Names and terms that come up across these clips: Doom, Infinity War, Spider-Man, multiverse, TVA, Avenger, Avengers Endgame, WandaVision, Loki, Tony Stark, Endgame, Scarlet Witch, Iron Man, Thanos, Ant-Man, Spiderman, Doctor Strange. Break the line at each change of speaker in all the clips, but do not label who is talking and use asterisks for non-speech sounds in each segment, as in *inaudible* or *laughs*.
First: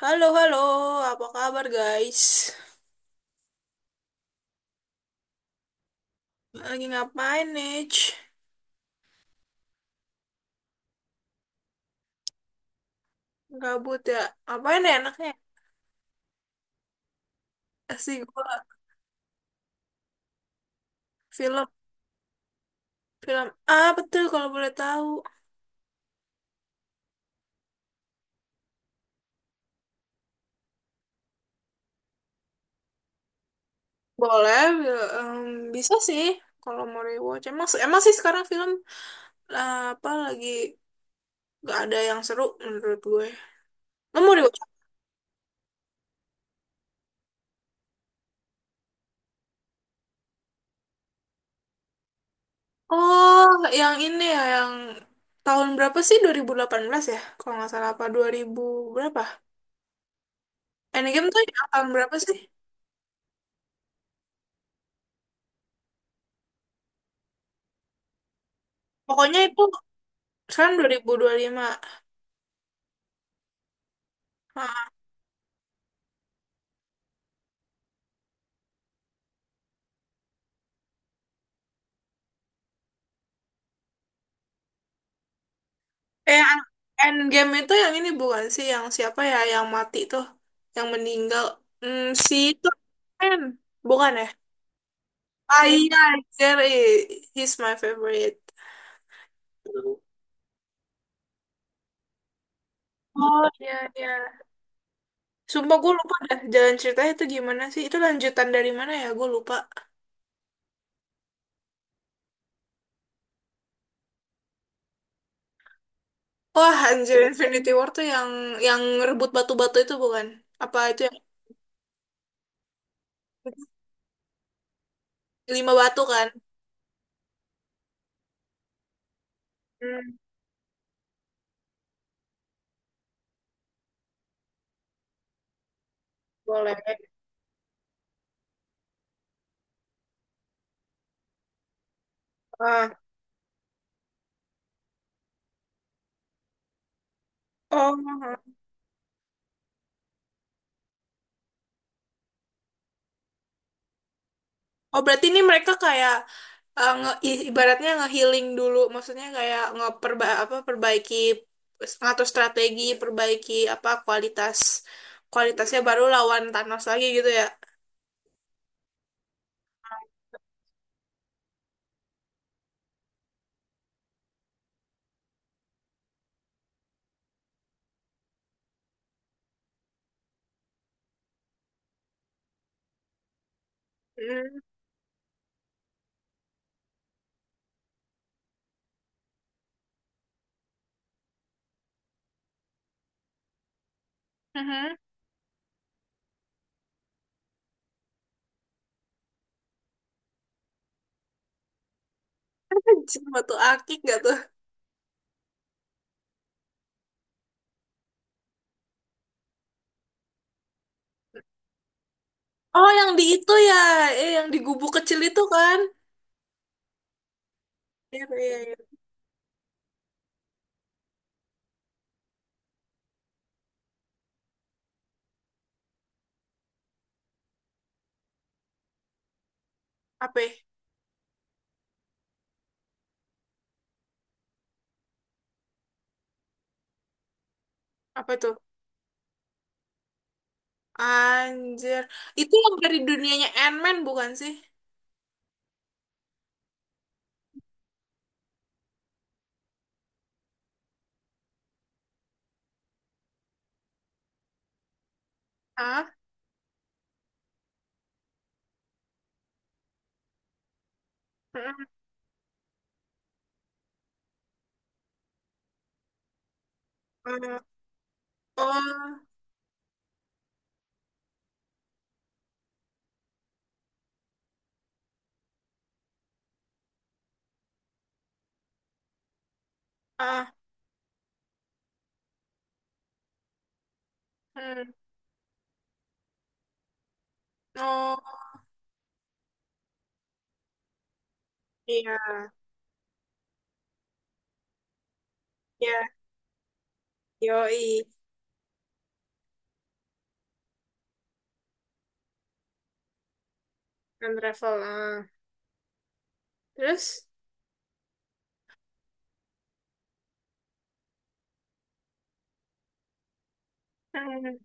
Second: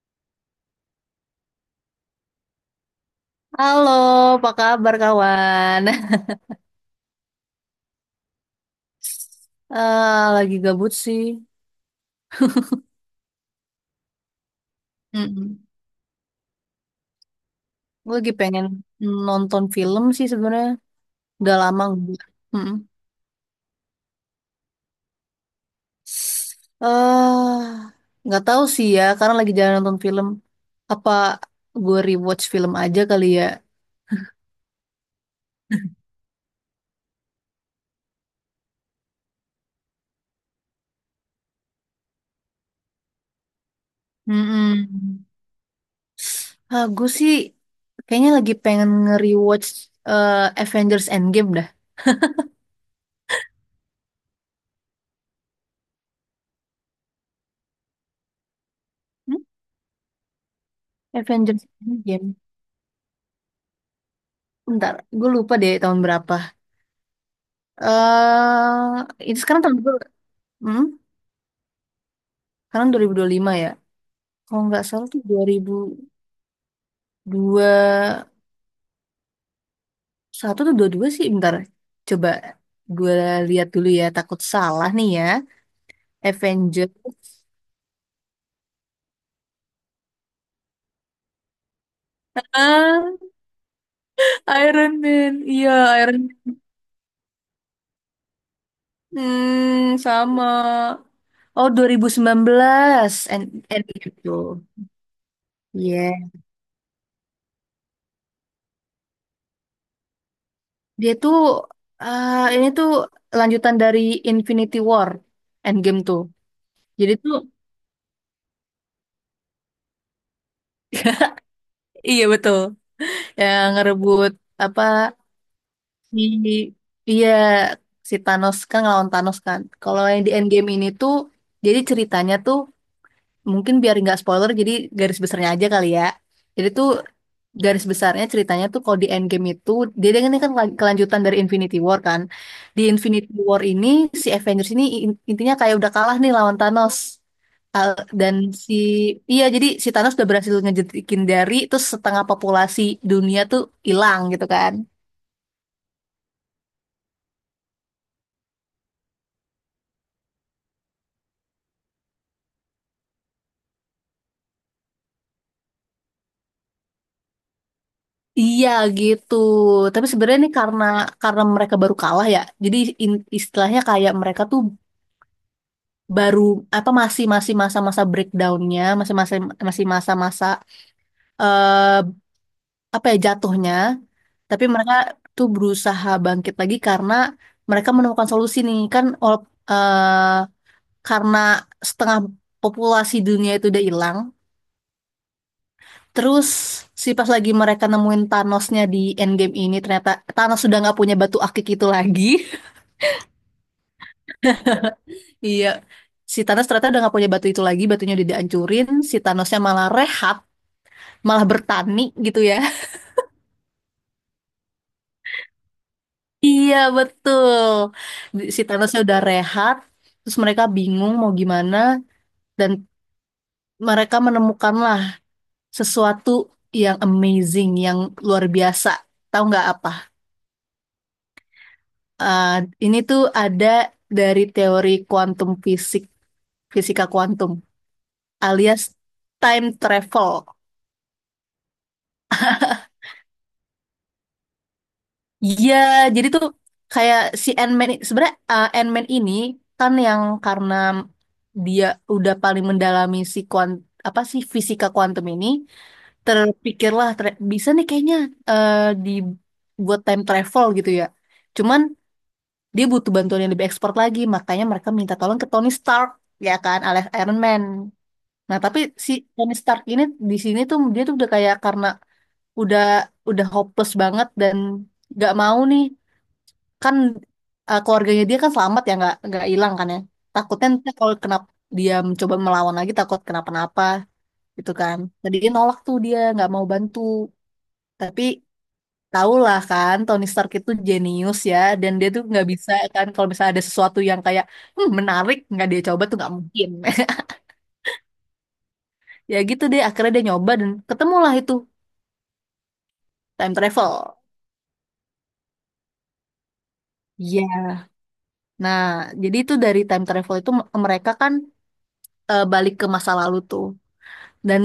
Halo, halo, apa kabar guys?
Halo, apa kabar kawan? *laughs*
Lagi ngapain nih?
Lagi gabut sih.
Gabut ya? Ngapain ya enaknya?
Mm-mm. Gue
Kasih
lagi
gue
pengen nonton film sih sebenarnya. Udah
film,
lama gue. Mm-mm.
film apa tuh kalau boleh tahu?
Eh, nggak tahu sih ya, karena lagi jalan nonton film. Apa gue rewatch film aja kali ya?
Boleh, bisa sih kalau mau rewatch. Emang sih sekarang film apa lagi gak ada yang seru menurut gue. Lo mau rewatch?
Mm-mm. Ah, gue sih kayaknya lagi pengen nge-rewatch Avengers Endgame dah.
Oh, yang ini ya, yang tahun berapa sih? 2018 ya? Kalau nggak salah apa 2000 berapa?
Hmm?
Endgame tuh
Avengers
yang tahun berapa
Endgame.
sih?
Bentar, gue lupa deh tahun berapa.
Pokoknya
Ini
itu
sekarang tahun berapa?
kan
Hmm?
2025.
Sekarang 2025 ya. Kalau nggak
Ah.
salah tuh 2021 atau 22 sih. Bentar. Coba gue lihat dulu ya. Takut salah nih ya.
Eh,
Avengers.
Endgame itu yang ini bukan sih? Yang siapa ya? Yang mati tuh. Yang meninggal. Si itu.
Ah,
Ken. Bukan ya?
Iron Man.
Ah iya,
Iya, Iron Man.
Jerry. He's my favorite.
Hmm, sama. Oh, 2019. And,
Oh
and
iya, iya.
itu.
Sumpah gue lupa
Iya.
dah jalan ceritanya itu gimana sih? Itu lanjutan dari mana ya? Gue lupa.
Dia tuh, ini tuh lanjutan dari Infinity War. Endgame tuh.
Wah,
Jadi
anjir
tuh,
Infinity War tuh yang rebut batu-batu itu bukan? Apa itu yang
iya betul. Ya, ngerebut apa,
lima batu
si,
kan?
iya, si Thanos kan, ngelawan Thanos kan. Kalau
Hmm,
yang di Endgame ini tuh jadi ceritanya tuh mungkin biar nggak spoiler, jadi garis besarnya aja kali ya. Jadi
boleh.
tuh garis besarnya ceritanya tuh kalau di Endgame itu dia dia ini kan kelanjutan dari Infinity War kan. Di
Ah.
Infinity War ini si Avengers ini intinya kayak udah kalah nih lawan Thanos. Dan
Oh.
si, iya, jadi si Thanos udah berhasil ngejetikin dari, terus setengah populasi dunia tuh hilang gitu kan.
Oh, berarti ini mereka kayak ibaratnya nge-healing dulu, maksudnya kayak ngeperba apa perbaiki ngatur strategi, perbaiki apa kualitasnya baru lawan Thanos lagi gitu ya.
Iya gitu. Tapi sebenarnya ini karena mereka baru kalah ya. Jadi istilahnya kayak mereka tuh baru apa, masih masih masa-masa breakdownnya, masih masih masih masa-masa, eh, apa ya jatuhnya,
Hmm.
tapi mereka tuh berusaha bangkit lagi karena mereka menemukan solusi nih kan, karena setengah populasi dunia itu udah hilang,
Mhm.
terus si pas lagi mereka nemuin Thanosnya di Endgame ini ternyata Thanos sudah nggak punya batu akik itu lagi.
*laughs* Anjing, batu akik gak tuh?
*laughs* Iya. Si Thanos ternyata udah nggak punya batu itu lagi, batunya udah dihancurin. Si Thanosnya malah rehat, malah bertani gitu ya.
Oh,
*laughs*
yang di itu ya, yang di gubuk kecil itu kan?
Iya betul.
Iya, iya,
Si
iya, iya.
Thanosnya udah rehat, terus mereka bingung mau gimana dan mereka menemukanlah sesuatu yang amazing, yang luar biasa. Tahu nggak apa?
Apa? Ya?
Eh, ini tuh ada dari teori kuantum fisik, fisika kuantum,
Apa itu?
alias time travel.
Anjir. Itu yang dari dunianya Ant-Man bukan sih?
Iya, jadi tuh kayak si Ant-Man sebenarnya Ant-Man ini kan yang karena dia udah paling mendalami si apa sih fisika kuantum ini,
Ah?
terpikirlah bisa nih kayaknya uh, dibuat time travel gitu ya. Cuman
Mm-mm.
dia butuh bantuan yang lebih ekspor lagi, makanya mereka minta tolong ke Tony Stark ya kan, alias Iron
Eh.
Man. Nah, tapi si
Oh.
Tony Stark ini di sini tuh dia tuh udah kayak karena udah udah hopeless banget dan gak mau nih kan, keluarganya dia kan selamat ya, nggak hilang kan ya,
Ah.
takutnya nanti kalau kenapa dia mencoba melawan lagi takut kenapa-napa gitu
Hmm.
kan, jadi dia nolak tuh dia nggak mau bantu. Tapi
Oh
tahulah kan Tony Stark itu jenius ya, dan dia
iya
tuh nggak bisa kan kalau misalnya ada sesuatu yang kayak, "Hmm, menarik nggak dia coba tuh
iya
nggak mungkin." *laughs*
yoi
Ya gitu deh akhirnya dia nyoba dan ketemulah itu time travel.
time travel ah. Terus.
Iya. Nah, jadi itu dari time travel itu mereka kan balik ke masa lalu tuh.
Hmm.
Dan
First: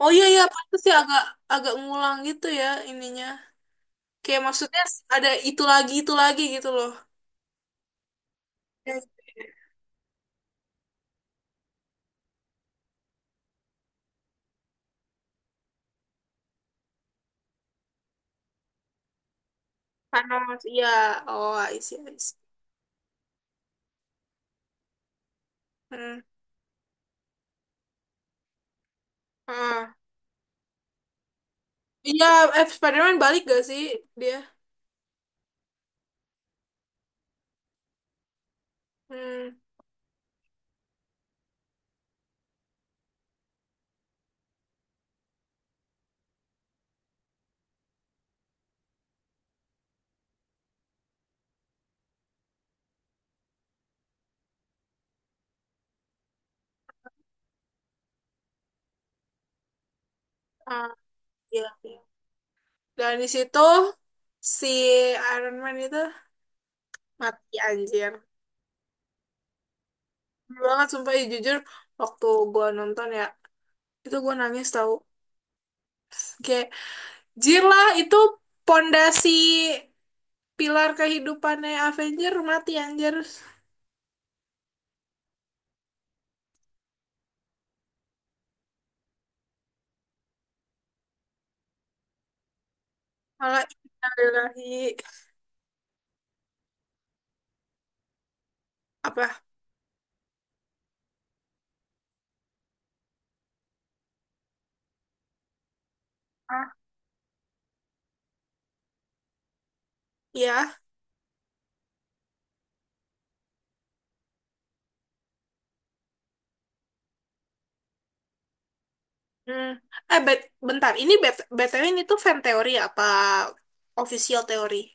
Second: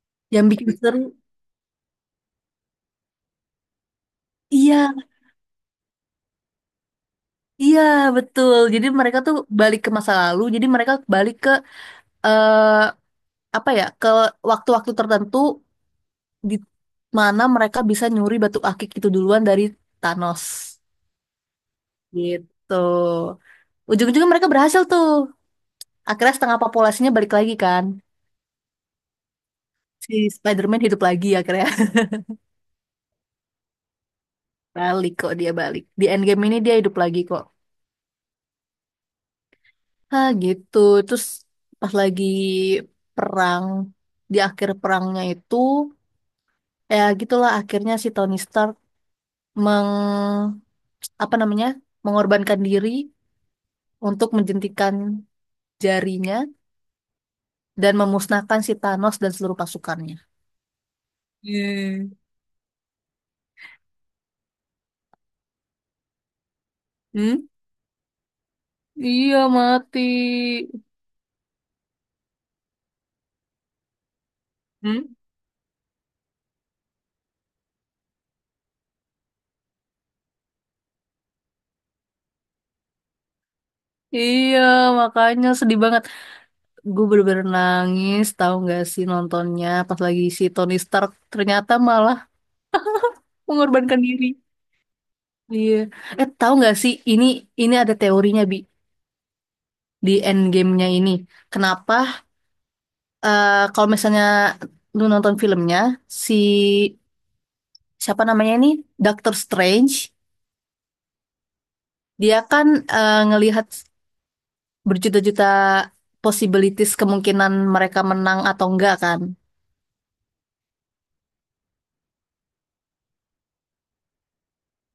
Oh iya iya
yang bikin
pantas sih
seru,
agak agak ngulang gitu ya ininya kayak maksudnya
iya,
ada itu lagi gitu loh.
iya betul, jadi
Yes.
mereka tuh balik ke masa lalu, jadi mereka balik ke, eh apa ya, ke waktu-waktu tertentu di mana mereka bisa nyuri batu akik itu duluan dari Thanos
Thanos iya oh I see, I see.
gitu. Ujung-ujungnya mereka berhasil tuh,
Hmm.
akhirnya setengah populasinya balik lagi kan,
Ah.
si Spider-Man hidup lagi akhirnya.
Iya. Spiderman balik gak sih dia?
*laughs* Balik kok, dia balik di Endgame ini, dia hidup lagi kok.
Hmm.
Ah gitu. Terus pas lagi perang di akhir perangnya itu, ya gitulah akhirnya si Tony Stark meng, apa namanya, mengorbankan diri untuk menjentikan jarinya dan memusnahkan si Thanos dan seluruh pasukannya.
Ah, iya iya.
Eh,
Dan di situ si Iron Man itu
Hmm?
mati anjir.
Iya mati.
Bener banget sumpah ya, jujur waktu gua nonton ya itu gua nangis tahu.
Hmm?
Oke. Jirlah itu pondasi pilar kehidupannya Avenger mati anjir.
Iya, makanya sedih banget. Gue bener-bener nangis tahu nggak sih nontonnya pas lagi si Tony Stark ternyata malah
Malah
mengorbankan diri.
innalillahi
Iya. Eh, tahu nggak sih ini ada teorinya Bi
apa?
di endgame-nya ini. Kenapa, kalau misalnya lu nonton filmnya, si,
Ah,
siapa namanya ini, Doctor Strange,
ya.
dia kan ngelihat berjuta-juta possibilities, kemungkinan mereka menang atau enggak kan.
Hmm. Eh, bentar. Ini BTW ini tuh fan teori apa official teori?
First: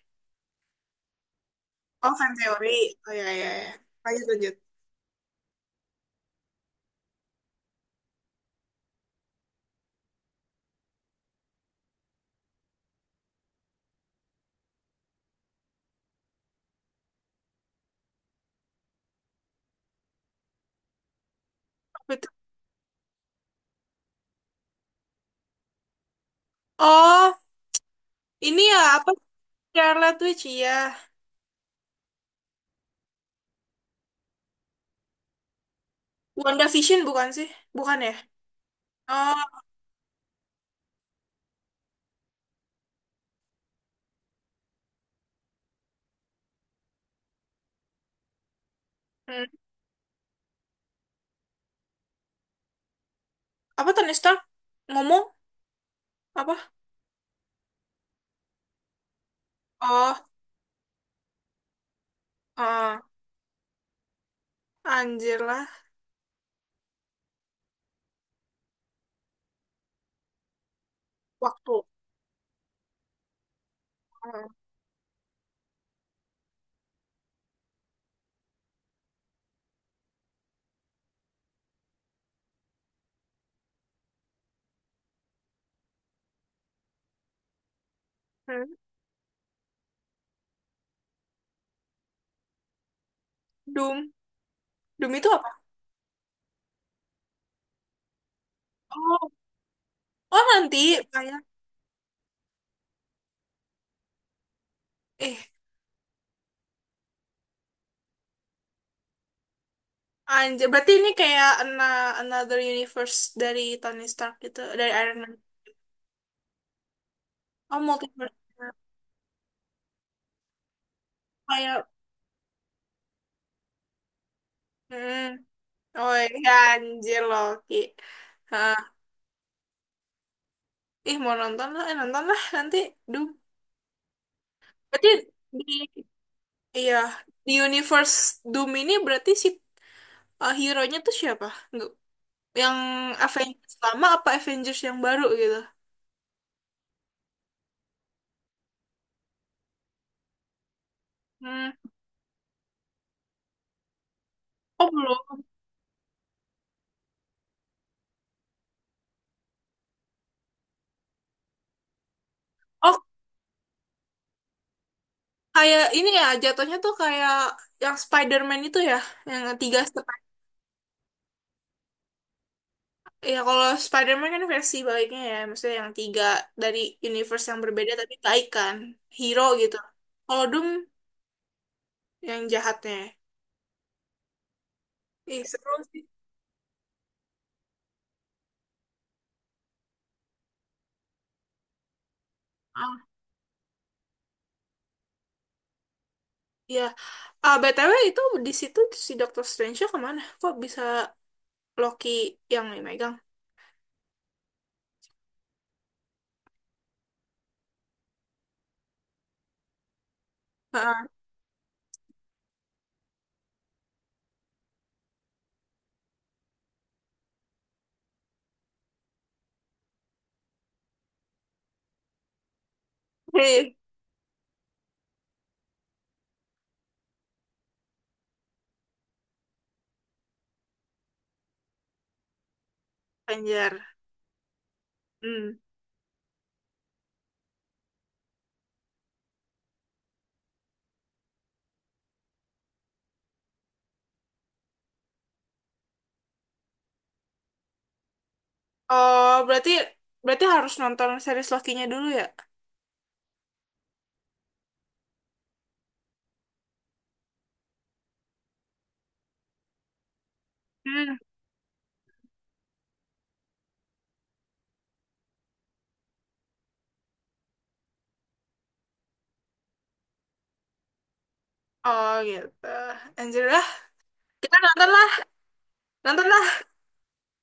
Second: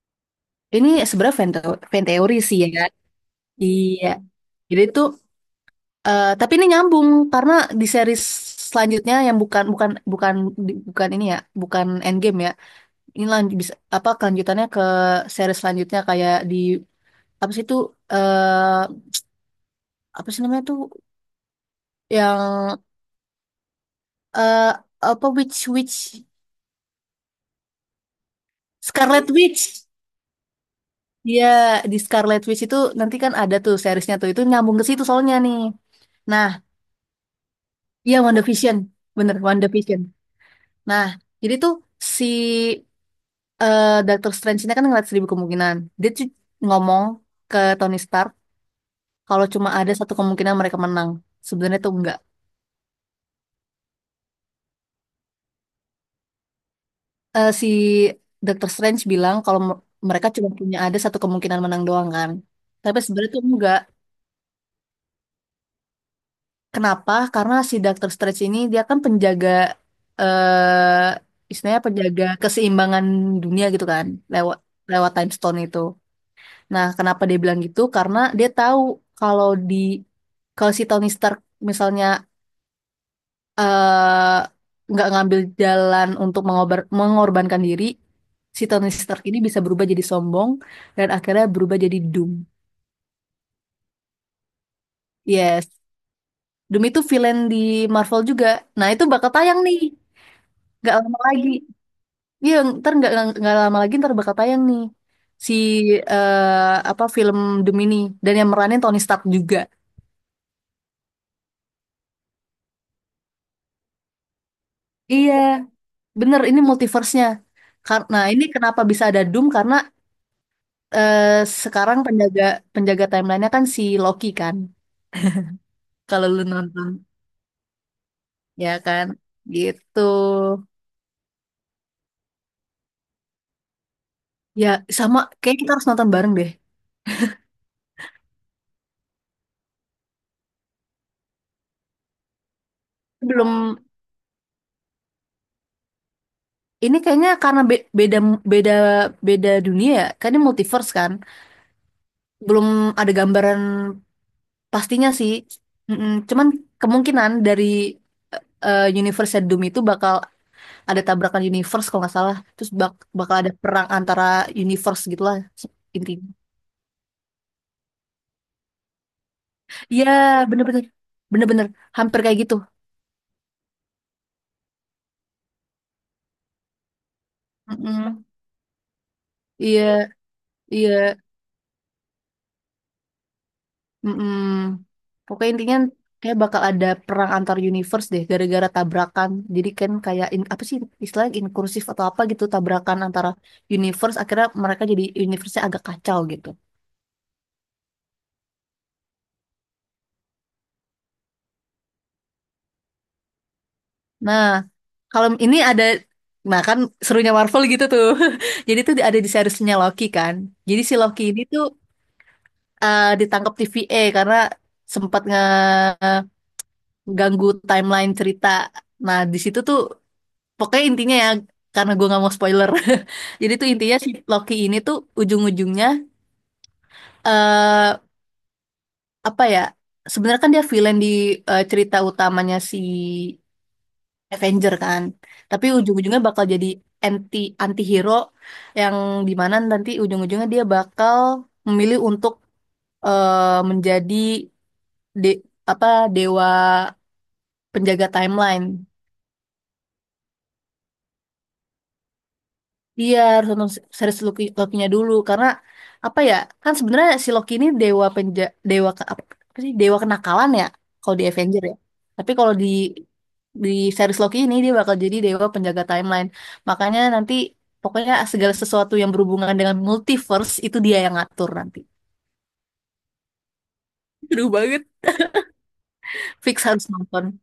Ini sebenarnya fan, fan
Oh, fan
teori sih
teori.
ya.
Oh ya ya ya.
Iya.
Lanjut lanjut.
Jadi itu, tapi ini nyambung karena di series selanjutnya yang bukan bukan bukan di- bukan ini ya, bukan Endgame ya. Ini lanjut bisa apa kelanjutannya ke series selanjutnya kayak di, apa sih itu, eh, apa sih namanya tuh,
Apa.
yang, eh apa, Witch Witch
Oh, ini ya apa
Scarlet Witch.
Scarlet Witch ya.
Iya, di Scarlet Witch itu nanti kan ada tuh seriesnya tuh itu nyambung ke situ soalnya nih. Nah,
WandaVision bukan sih? Bukan ya?
iya WandaVision,
Oh.
bener WandaVision. Nah, jadi tuh si, Doctor Strange ini kan ngeliat seribu kemungkinan, dia tuh ngomong ke Tony Stark
Hmm.
kalau cuma ada satu kemungkinan mereka menang, sebenarnya tuh enggak.
Apa Tony Stark ngomong apa?
Si dokter Strange bilang kalau
Oh.
mereka cuma punya ada satu kemungkinan menang doang kan. Tapi
Ah.
sebenarnya tuh enggak.
Anjir lah.
Kenapa? Karena si dokter Strange ini dia kan penjaga, eh
Waktu.
istilahnya penjaga keseimbangan dunia gitu kan, lewat lewat time stone itu. Nah, kenapa dia bilang gitu? Karena dia tahu kalau di, kalau si Tony Stark misalnya eh nggak ngambil jalan untuk mengorbankan diri, si
Hmm.
Tony Stark ini bisa berubah jadi sombong dan akhirnya berubah jadi Doom.
Doom. Doom itu apa?
Yes, Doom itu villain di Marvel juga. Nah itu
Oh,
bakal tayang nih,
oh nanti
nggak lama
kayak
lagi. Iya, ntar nggak lama lagi ntar bakal tayang nih
eh
si, eh, apa, film Doom ini dan yang meranin Tony Stark juga.
anjir berarti ini kayak another universe dari Tony Stark gitu, dari Iron Man.
Iya, bener ini multiverse-nya.
Oh,
Karena
multiverse.
ini kenapa bisa ada Doom karena, eh,
Kayak.
sekarang penjaga penjaga timeline-nya kan si Loki kan.
Hmm. Oh,
Kalau lu
iya,
nonton,
anjir Loki.
ya
Hah.
kan? Gitu.
Ih, mau nonton lah, nonton lah nanti Doom.
Ya,
Berarti
sama kayak kita
di,
harus nonton bareng deh.
iya, di universe Doom ini berarti si hero-nya tuh siapa? Nggak- Yang Avengers
Belum,
lama apa Avengers yang baru gitu?
ini kayaknya karena beda, beda beda dunia ya. Kan ini multiverse kan.
Hmm.
Belum ada gambaran
Oh
pastinya sih.
belum.
Mm-mm. Cuman kemungkinan dari, eh, universe Doom itu bakal ada tabrakan universe kalau nggak salah. Terus
Oh
bakal ada perang antara universe gitulah
kayak ini ya
intinya.
jatuhnya tuh kayak yang Spider-Man itu ya, yang tiga
Iya,
Sp-
bener-bener. Bener-bener hampir kayak gitu.
ya kalau Spider-Man kan versi baiknya ya, maksudnya yang tiga dari universe yang berbeda tapi
Mm-mm.
baik kan, hero gitu.
Iya,
Kalau Doom
iya.
yang jahatnya.
Mm-mm.
Ih
Pokoknya
seru
intinya
sih.
kayak bakal ada perang antar universe deh gara-gara tabrakan. Jadi kan kayak apa sih istilahnya inkursif atau apa gitu
Ah
tabrakan antara universe akhirnya mereka jadi universe-nya agak kacau gitu.
iya. Ah BTW itu di situ si Doctor Strange kemana? Kok bisa Loki yang megang?
Nah, kalau ini ada, nah kan, serunya Marvel gitu tuh. *laughs* Jadi tuh ada di seriesnya Loki kan. Jadi si
Heeh.
Loki ini tuh, ditangkap TVA karena sempat ngeganggu timeline cerita. Nah, di situ tuh pokoknya intinya ya, karena gue nggak mau spoiler. *laughs* Jadi tuh
Hei,
intinya si Loki ini tuh ujung-ujungnya, eh apa ya? Sebenarnya kan dia villain di, cerita utamanya si
anjir.
Avenger kan.
Hmm.
Tapi ujung-ujungnya bakal jadi anti anti-hero, yang dimana nanti ujung-ujungnya dia bakal memilih untuk, menjadi de apa, dewa penjaga timeline.
Oh berarti berarti harus nonton series Loki-nya dulu ya?
Iya harus nonton series Loki-nya dulu karena apa ya, kan sebenarnya si Loki ini dewa dewa apa, apa sih, dewa kenakalan ya
Hmm.
kalau di Avenger ya, tapi kalau di series Loki ini dia bakal jadi dewa penjaga timeline, makanya nanti pokoknya segala sesuatu yang berhubungan dengan multiverse itu dia yang ngatur nanti.
Oh gitu. Anjir lah.
Seru
Kita
banget.
nonton lah. Nonton lah.
Fix harus nonton.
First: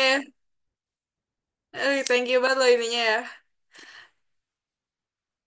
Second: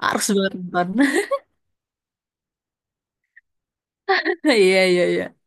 Harus banget nonton.
Eh, thank you banget loh ininya ya.
*laughs* Iya, iya, iya.